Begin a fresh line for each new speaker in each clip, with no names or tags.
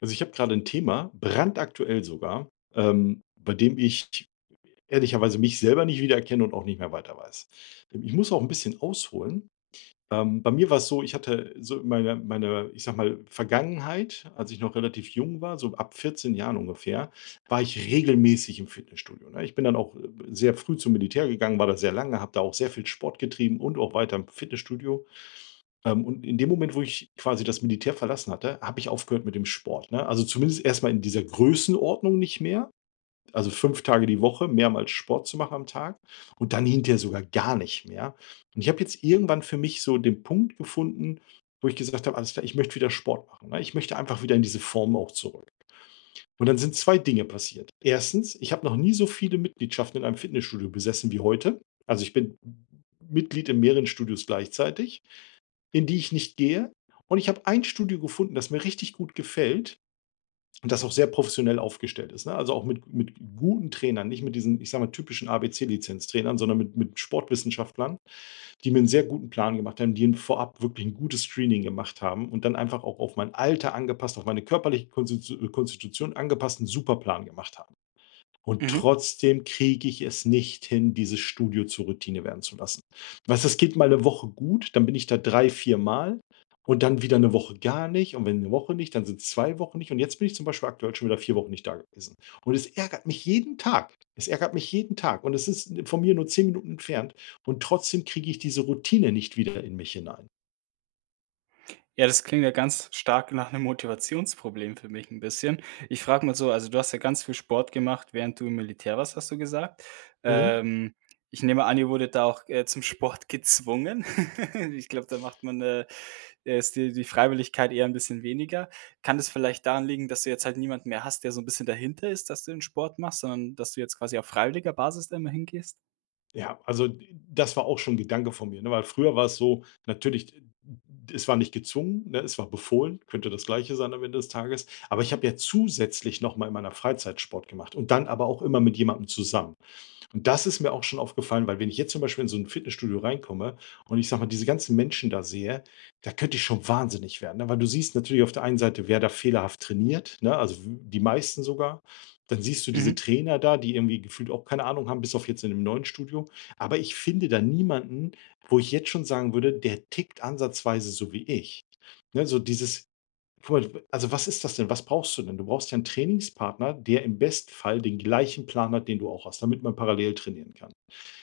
Also, ich habe gerade ein Thema, brandaktuell sogar, bei dem ich ehrlicherweise mich selber nicht wiedererkenne und auch nicht mehr weiter weiß. Ich muss auch ein bisschen ausholen. Bei mir war es so, ich hatte so meine, ich sag mal, Vergangenheit, als ich noch relativ jung war, so ab 14 Jahren ungefähr, war ich regelmäßig im Fitnessstudio, ne? Ich bin dann auch, sehr früh zum Militär gegangen, war da sehr lange, habe da auch sehr viel Sport getrieben und auch weiter im Fitnessstudio. Und in dem Moment, wo ich quasi das Militär verlassen hatte, habe ich aufgehört mit dem Sport, ne? Also, zumindest erstmal in dieser Größenordnung nicht mehr. Also, 5 Tage die Woche mehrmals Sport zu machen am Tag und dann hinterher sogar gar nicht mehr. Und ich habe jetzt irgendwann für mich so den Punkt gefunden, wo ich gesagt habe: „Alles klar, ich möchte wieder Sport machen“, ne? Ich möchte einfach wieder in diese Form auch zurück. Und dann sind 2 Dinge passiert. Erstens: Ich habe noch nie so viele Mitgliedschaften in einem Fitnessstudio besessen wie heute. Also, ich bin Mitglied in mehreren Studios gleichzeitig, in die ich nicht gehe. Und ich habe ein Studio gefunden, das mir richtig gut gefällt und das auch sehr professionell aufgestellt ist, ne? Also, auch mit guten Trainern, nicht mit diesen, ich sage mal, typischen ABC-Lizenztrainern, sondern mit Sportwissenschaftlern, die mir einen sehr guten Plan gemacht haben, die vorab wirklich ein gutes Screening gemacht haben und dann einfach auch auf mein Alter angepasst, auf meine körperliche Konstitution angepassten Superplan gemacht haben. Und
Mhm.
trotzdem kriege ich es nicht hin, dieses Studio zur Routine werden zu lassen. Weißt du, es geht mal eine Woche gut, dann bin ich da 3 4 Mal und dann wieder eine Woche gar nicht und wenn eine Woche nicht, dann sind's 2 Wochen nicht und jetzt bin ich zum Beispiel aktuell schon wieder 4 Wochen nicht da gewesen. Und es ärgert mich jeden Tag. Es ärgert mich jeden Tag und es ist von mir nur 10 Minuten entfernt und trotzdem kriege ich diese Routine nicht wieder in mich hinein.
Ja, das klingt ja ganz stark nach einem Motivationsproblem für mich ein bisschen. Ich frage mal so, also, du hast ja ganz viel Sport gemacht, während du im Militär warst, hast du gesagt.
Mhm.
Ähm, Ich nehme an, ihr wurdet da auch, zum Sport gezwungen. Ich glaube, da macht man, ist die Freiwilligkeit eher ein bisschen weniger. Kann das vielleicht daran liegen, dass du jetzt halt niemanden mehr hast, der so ein bisschen dahinter ist, dass du den Sport machst, sondern dass du jetzt quasi auf freiwilliger Basis da immer hingehst?
Ja, also, das war auch schon 'n Gedanke von mir, ne, weil früher war es so, natürlich, es war nicht gezwungen, ne, es war befohlen, könnte das Gleiche sein am Ende des Tages. Aber ich habe ja zusätzlich noch mal in meiner Freizeit Sport gemacht und dann aber auch immer mit jemandem zusammen. Und das ist mir auch schon aufgefallen, weil wenn ich jetzt zum Beispiel in so ein Fitnessstudio reinkomme und ich sage mal, diese ganzen Menschen da sehe, da könnte ich schon wahnsinnig werden, ne? Weil du siehst natürlich auf der einen Seite, wer da fehlerhaft trainiert, ne? Also, w die meisten sogar. Dann siehst du diese
Mhm.
Trainer da, die irgendwie gefühlt auch keine Ahnung haben, bis auf jetzt in dem neuen Studio. Aber ich finde da niemanden, wo ich jetzt schon sagen würde, der tickt ansatzweise so wie ich. Ne, so dieses Voll, also, was ist das denn? Was brauchst du denn? Du brauchst ja einen Trainingspartner, der im Bestfall den gleichen Plan hat, den du auch hast, damit man parallel trainieren kann,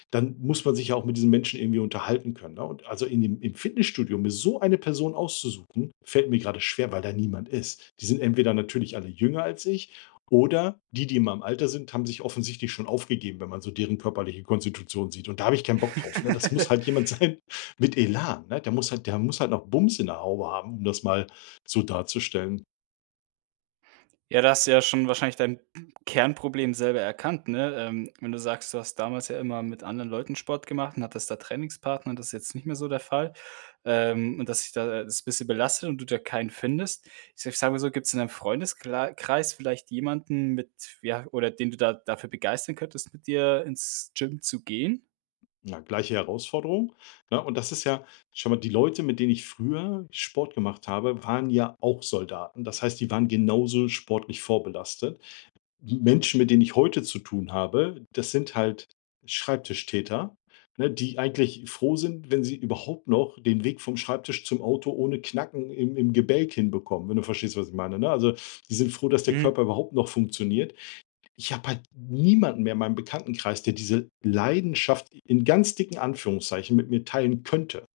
dann muss man sich ja auch mit diesen Menschen irgendwie unterhalten können. Ne? Und also im Fitnessstudio mir so eine Person auszusuchen, fällt mir gerade schwer, weil da niemand ist. Die sind entweder natürlich alle jünger als ich oder die, die in meinem Alter sind, haben sich offensichtlich schon aufgegeben, wenn man so deren körperliche Konstitution sieht. Und da habe ich keinen Bock drauf. Ne? Das muss halt jemand sein mit Elan. Ne? Muss halt, der muss halt noch Bums in der Haube haben, um das mal so darzustellen.
Ja, da hast du ja schon wahrscheinlich dein Kernproblem selber erkannt, ne? Wenn du sagst, du hast damals ja immer mit anderen Leuten Sport gemacht und hattest da Trainingspartner, das ist jetzt nicht mehr so der Fall. Und dass sich da das ein bisschen belastet und du da keinen findest. Ich s sage mal so, gibt es in deinem Freundeskreis vielleicht jemanden mit ja, oder den du da dafür begeistern könntest, mit dir ins Gym zu gehen?
Ja, gleiche Herausforderung, ne? Und das ist ja, schau mal, die Leute, mit denen ich früher Sport gemacht habe, waren ja auch Soldaten. Das heißt, die waren genauso sportlich vorbelastet. Die Menschen, mit denen ich heute zu tun habe, das sind halt Schreibtischtäter, ne, die eigentlich froh sind, wenn sie überhaupt noch den Weg vom Schreibtisch zum Auto ohne Knacken im Gebälk hinbekommen, wenn du verstehst, was ich meine, ne? Also, die sind froh, dass der
Mhm.
Körper überhaupt noch funktioniert. Ich habe halt niemanden mehr in meinem Bekanntenkreis, der diese Leidenschaft in ganz dicken Anführungszeichen mit mir teilen könnte.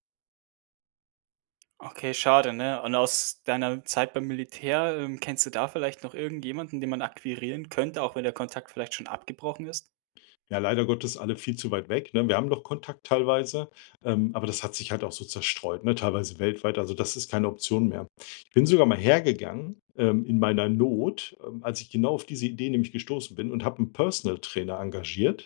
Okay, schade, ne? Und aus deiner Zeit beim Militär, kennst du da vielleicht noch irgendjemanden, den man akquirieren könnte, auch wenn der Kontakt vielleicht schon abgebrochen ist?
Ja, leider Gottes alle viel zu weit weg, ne? Wir haben noch Kontakt teilweise, aber das hat sich halt auch so zerstreut, ne? Teilweise weltweit. Also, das ist keine Option mehr. Ich bin sogar mal hergegangen, in meiner Not, als ich genau auf diese Idee nämlich gestoßen bin und habe einen Personal Trainer engagiert.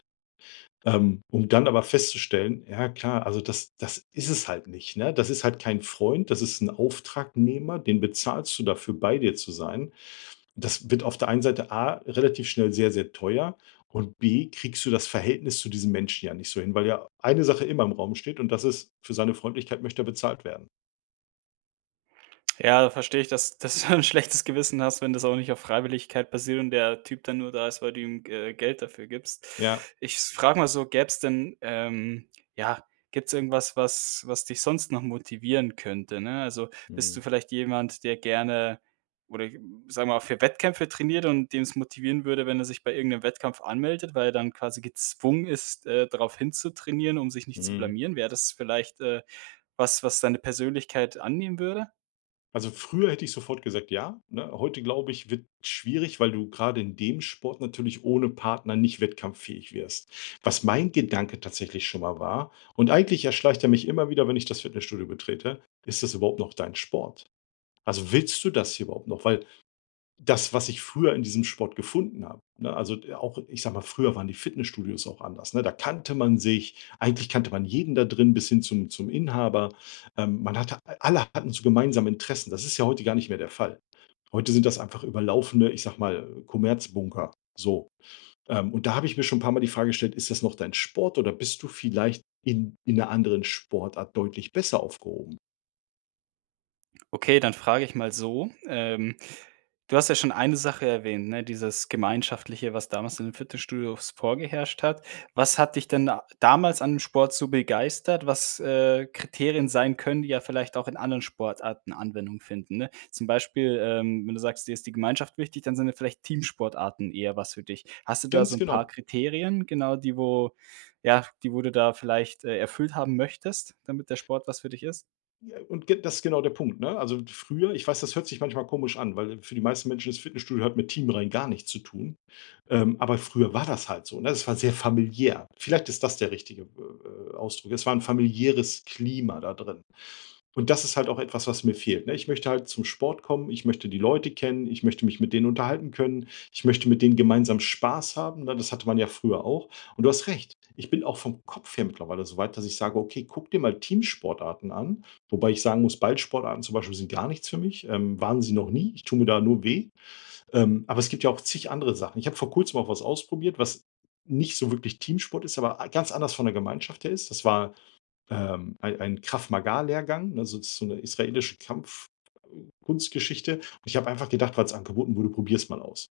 Um dann aber festzustellen, ja klar, also das ist es halt nicht, ne? Das ist halt kein Freund, das ist ein Auftragnehmer, den bezahlst du dafür, bei dir zu sein. Das wird auf der einen Seite A relativ schnell sehr, sehr teuer und B kriegst du das Verhältnis zu diesem Menschen ja nicht so hin, weil ja eine Sache immer im Raum steht und das ist, für seine Freundlichkeit möchte er bezahlt werden.
Ja, da verstehe ich, dass dass du ein schlechtes Gewissen hast, wenn das auch nicht auf Freiwilligkeit basiert und der Typ dann nur da ist, weil du ihm, Geld dafür gibst.
Ja.
Ich frage mal so, gäb's denn, ja, gibt's irgendwas, was dich sonst noch motivieren könnte, ne? Also, bist
Mhm.
du vielleicht jemand, der gerne oder sagen wir mal, für Wettkämpfe trainiert und dem es motivieren würde, wenn er sich bei irgendeinem Wettkampf anmeldet, weil er dann quasi gezwungen ist, darauf hinzutrainieren, um sich nicht zu
Mhm.
blamieren? Wäre das vielleicht, was, was deine Persönlichkeit annehmen würde?
Also, früher hätte ich sofort gesagt, ja, ne? Heute, glaube ich, wird schwierig, weil du gerade in dem Sport natürlich ohne Partner nicht wettkampffähig wirst. Was mein Gedanke tatsächlich schon mal war und eigentlich erschleicht er mich immer wieder, wenn ich das Fitnessstudio betrete: „Ist das überhaupt noch dein Sport? Also, willst du das hier überhaupt noch?“ Weil das, was ich früher in diesem Sport gefunden habe, ne? Also, auch ich sage mal, früher waren die Fitnessstudios auch anders, ne? Da kannte man sich. Eigentlich kannte man jeden da drin bis hin zum Inhaber. Man hatte alle hatten so gemeinsame Interessen. Das ist ja heute gar nicht mehr der Fall. Heute sind das einfach überlaufende, ich sage mal, Kommerzbunker, so. Und da habe ich mir schon ein paar mal die Frage gestellt: „Ist das noch dein Sport oder bist du vielleicht in einer anderen Sportart deutlich besser aufgehoben?“
Okay, dann frage ich mal so, du hast ja schon eine Sache erwähnt, ne, dieses Gemeinschaftliche, was damals in den Fitnessstudios vorgeherrscht hat. Was hat dich denn da damals an dem Sport so begeistert, was, Kriterien sein können, die ja vielleicht auch in anderen Sportarten Anwendung finden, ne? Zum Beispiel, wenn du sagst, dir ist die Gemeinschaft wichtig, dann sind ja vielleicht Teamsportarten eher was für dich. Hast du da so
Ganz
ein paar
genau.
Kriterien, genau, die wo ja, die wo du da vielleicht, erfüllt haben möchtest, damit der Sport was für dich ist?
Ja, und ge das ist genau der Punkt, ne? Also, früher, ich weiß, das hört sich manchmal komisch an, weil für die meisten Menschen das Fitnessstudio hat mit Team rein gar nichts zu tun. Aber früher war das halt so, ne? Das war sehr familiär. Vielleicht ist das der richtige, Ausdruck. Es war ein familiäres Klima da drin. Und das ist halt auch etwas, was mir fehlt, ne? Ich möchte halt zum Sport kommen, ich möchte die Leute kennen, ich möchte mich mit denen unterhalten können, ich möchte mit denen gemeinsam Spaß haben, ne? Das hatte man ja früher auch. Und du hast recht, ich bin auch vom Kopf her mittlerweile so weit, dass ich sage: „Okay, guck dir mal Teamsportarten an.“ Wobei ich sagen muss, Ballsportarten zum Beispiel sind gar nichts für mich, waren sie noch nie. Ich tue mir da nur weh. Aber es gibt ja auch zig andere Sachen. Ich habe vor Kurzem auch was ausprobiert, was nicht so wirklich Teamsport ist, aber ganz anders von der Gemeinschaft her ist. Das war ei einen Krav Maga-Lehrgang, ne? Also, das ist so eine israelische Kampfkunstgeschichte. Und ich habe einfach gedacht, weil es angeboten wurde: „Probier's mal aus.“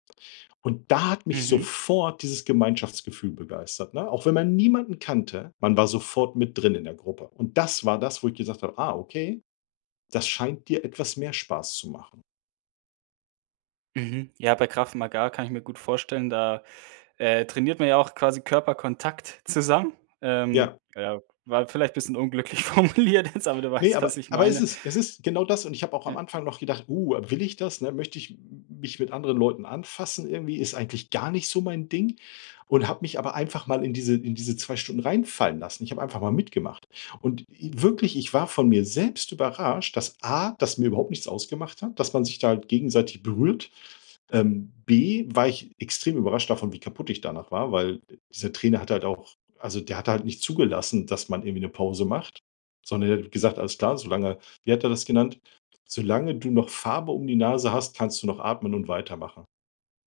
Und da hat mich
Mhm.
sofort dieses Gemeinschaftsgefühl begeistert, ne? Auch wenn man niemanden kannte, man war sofort mit drin in der Gruppe. Und das war das, wo ich gesagt habe: „Ah, okay, das scheint dir etwas mehr Spaß zu machen.“
Mhm. Ja, bei Krav Maga kann ich mir gut vorstellen, da, trainiert man ja auch quasi Körperkontakt zusammen.
Ja.
Ja, war vielleicht ein bisschen unglücklich formuliert jetzt, aber du
Ne,
weißt, was ich
aber es
meine.
ist, genau das und ich habe auch am
Ja.
Anfang noch gedacht: will ich das, ne? Möchte ich m mich mit anderen Leuten anfassen irgendwie? Ist eigentlich gar nicht so mein Ding.“ Und habe mich aber einfach mal in diese 2 Stunden reinfallen lassen. Ich habe einfach mal mitgemacht. Und i wirklich, ich war von mir selbst überrascht, dass A, das mir überhaupt nichts ausgemacht hat, dass man sich da halt gegenseitig berührt, B, war ich extrem überrascht davon, wie kaputt ich danach war, weil dieser Trainer hat halt auch, also der hat halt nicht zugelassen, dass man irgendwie eine Pause macht, sondern er hat gesagt: „Alles klar, solange“, wie hat er das genannt? „Solange du noch Farbe um die Nase hast, kannst du noch atmen und weitermachen.“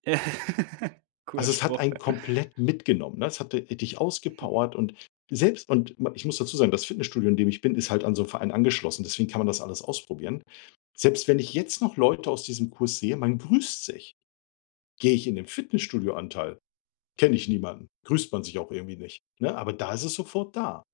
Cooler
Also, es hat
Spruch.
einen komplett mitgenommen, ne? Es hat di dich ausgepowert und selbst, und ma ich muss dazu sagen, das Fitnessstudio, in dem ich bin, ist halt an so 'n Verein angeschlossen, deswegen kann man das alles ausprobieren. Selbst wenn ich jetzt noch Leute aus diesem Kurs sehe, man grüßt sich. Gehe ich in den Fitnessstudioanteil, kenne ich niemanden, grüßt man sich auch irgendwie nicht, ne? Aber da ist es sofort da.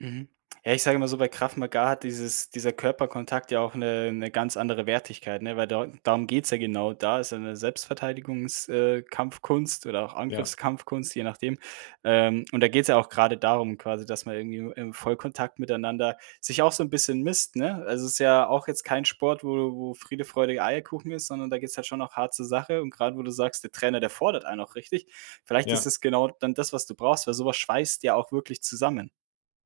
Mhm. Ja, ich sage immer so, bei Krav Maga hat dieses dieser Körperkontakt ja auch eine ganz andere Wertigkeit, ne? Weil da darum geht's ja genau. Da ist ja 'ne Selbstverteidigungs Kampfkunst oder auch
Ja,
Angriffskampfkunst, je nachdem. Und da geht's ja auch gerade darum quasi, dass man irgendwie im Vollkontakt miteinander sich auch so ein bisschen misst, ne? Also, es ist ja auch jetzt kein Sport, wo Friede, Freude, Eierkuchen ist, sondern da geht's halt schon auch hart zur Sache. Und gerade, wo du sagst, der Trainer, der fordert einen auch richtig. Vielleicht ist
ja,
es genau dann das, was du brauchst, weil sowas schweißt ja auch wirklich zusammen.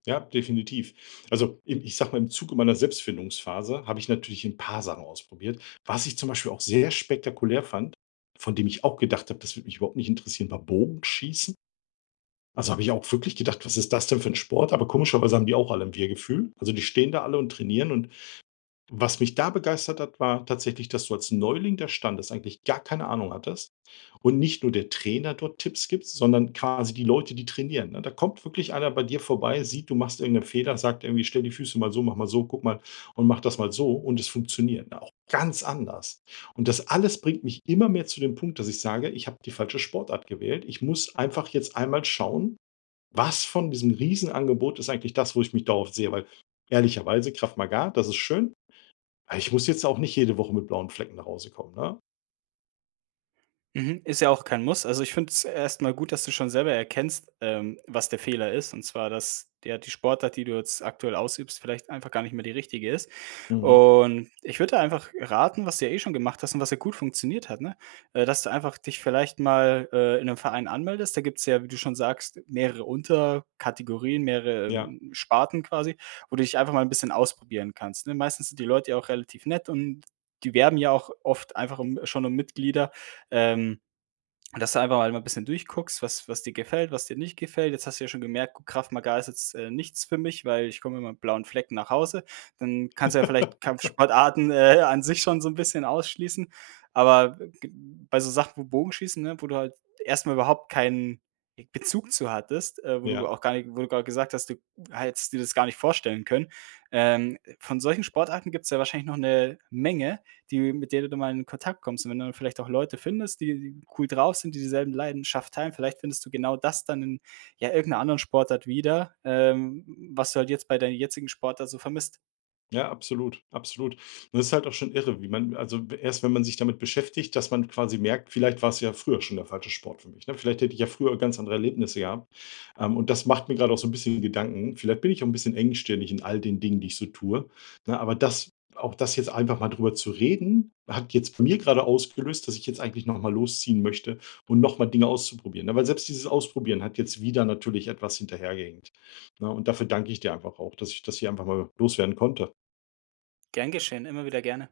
ja, definitiv. Also, im ich sage mal, im Zuge meiner Selbstfindungsphase habe ich natürlich ein paar Sachen ausprobiert. Was ich zum Beispiel auch sehr spektakulär fand, von dem ich auch gedacht habe, das würde mich überhaupt nicht interessieren, war Bogenschießen. Also, habe ich auch wirklich gedacht: „Was ist das denn für ein Sport?“ Aber komischerweise haben die auch alle ein Wir-Gefühl. Also, die stehen da alle und trainieren und, was mich da begeistert hat, war tatsächlich, dass du als Neuling des Standes eigentlich gar keine Ahnung hattest und nicht nur der Trainer dort Tipps gibt, sondern quasi die Leute, die trainieren. Ne? Da kommt wirklich einer bei dir vorbei, sieht, du machst irgendeinen Fehler, sagt irgendwie, stell die Füße mal so, mach mal so, guck mal und mach das mal so und es funktioniert. Ne? Auch ganz anders. Und das alles bringt mich immer mehr zu dem Punkt, dass ich sage, ich habe die falsche Sportart gewählt. Ich muss einfach jetzt einmal schauen, was von diesem Riesenangebot ist eigentlich das, wo ich mich darauf sehe, weil ehrlicherweise Krav Maga, das ist schön, Ah, ich muss jetzt auch nicht jede Woche mit blauen Flecken nach Hause kommen, ne?
Mhm, ist ja auch kein Muss. Also, ich finde es erstmal gut, dass du schon selber erkennst, was der Fehler ist, und zwar, dass ja die Sportart, die du jetzt aktuell ausübst, vielleicht einfach gar nicht mehr die richtige ist.
Mhm.
Und ich würde einfach raten, was du ja eh schon gemacht hast und was ja gut funktioniert hat, ne? Dass du einfach dich vielleicht mal, in einem Verein anmeldest. Da gibt es ja, wie du schon sagst, mehrere Unterkategorien, mehrere,
Ja.
Sparten quasi, wo du dich einfach mal ein bisschen ausprobieren kannst, ne? Meistens sind die Leute ja auch relativ nett und die werben ja auch oft einfach um schon um Mitglieder, ähm dass du einfach mal ein bisschen durchguckst, was was dir gefällt, was dir nicht gefällt. Jetzt hast du ja schon gemerkt: „Gut, Krav Maga ist jetzt, nichts für mich, weil ich komme immer mit blauen Flecken nach Hause.“ Dann kannst du ja vielleicht Kampfsportarten, an sich schon so ein bisschen ausschließen. Aber g bei so Sachen wie Bogenschießen, ne, wo du halt erst mal überhaupt keinen Bezug zu hattest, wo du
Ja.
auch gar nicht wo du gerade gesagt hast, du hättest dir das gar nicht vorstellen können. Von solchen Sportarten gibt es ja wahrscheinlich noch eine Menge, die mit denen du mal in Kontakt kommst. Und wenn du dann vielleicht auch Leute findest, die cool drauf sind, die dieselben Leidenschaft teilen, vielleicht findest du genau das dann in, ja, irgend anderen Sportart wieder, was du halt jetzt bei deiner jetzigen Sportart so vermisst.
Ja, absolut, absolut. Und das ist halt auch schon irre, wie man, also erst wenn man sich damit beschäftigt, dass man quasi merkt, vielleicht war es ja früher schon der falsche Sport für mich, ne? Vielleicht hätte ich ja früher ganz andere Erlebnisse gehabt. Und das macht mir gerade auch so ein bisschen Gedanken. Vielleicht bin ich auch ein bisschen engstirnig in all den Dingen, die ich so tue, ne? Aber das, auch das jetzt einfach mal drüber zu reden, hat jetzt bei mir gerade ausgelöst, dass ich jetzt eigentlich noch mal losziehen möchte und noch mal Dinge auszuprobieren, ne? Weil selbst dieses Ausprobieren hat jetzt wieder natürlich etwas hinterhergehängt, ne? Und dafür danke ich dir einfach auch, dass ich das hier einfach mal loswerden konnte.
Gern geschehen, immer wieder gerne.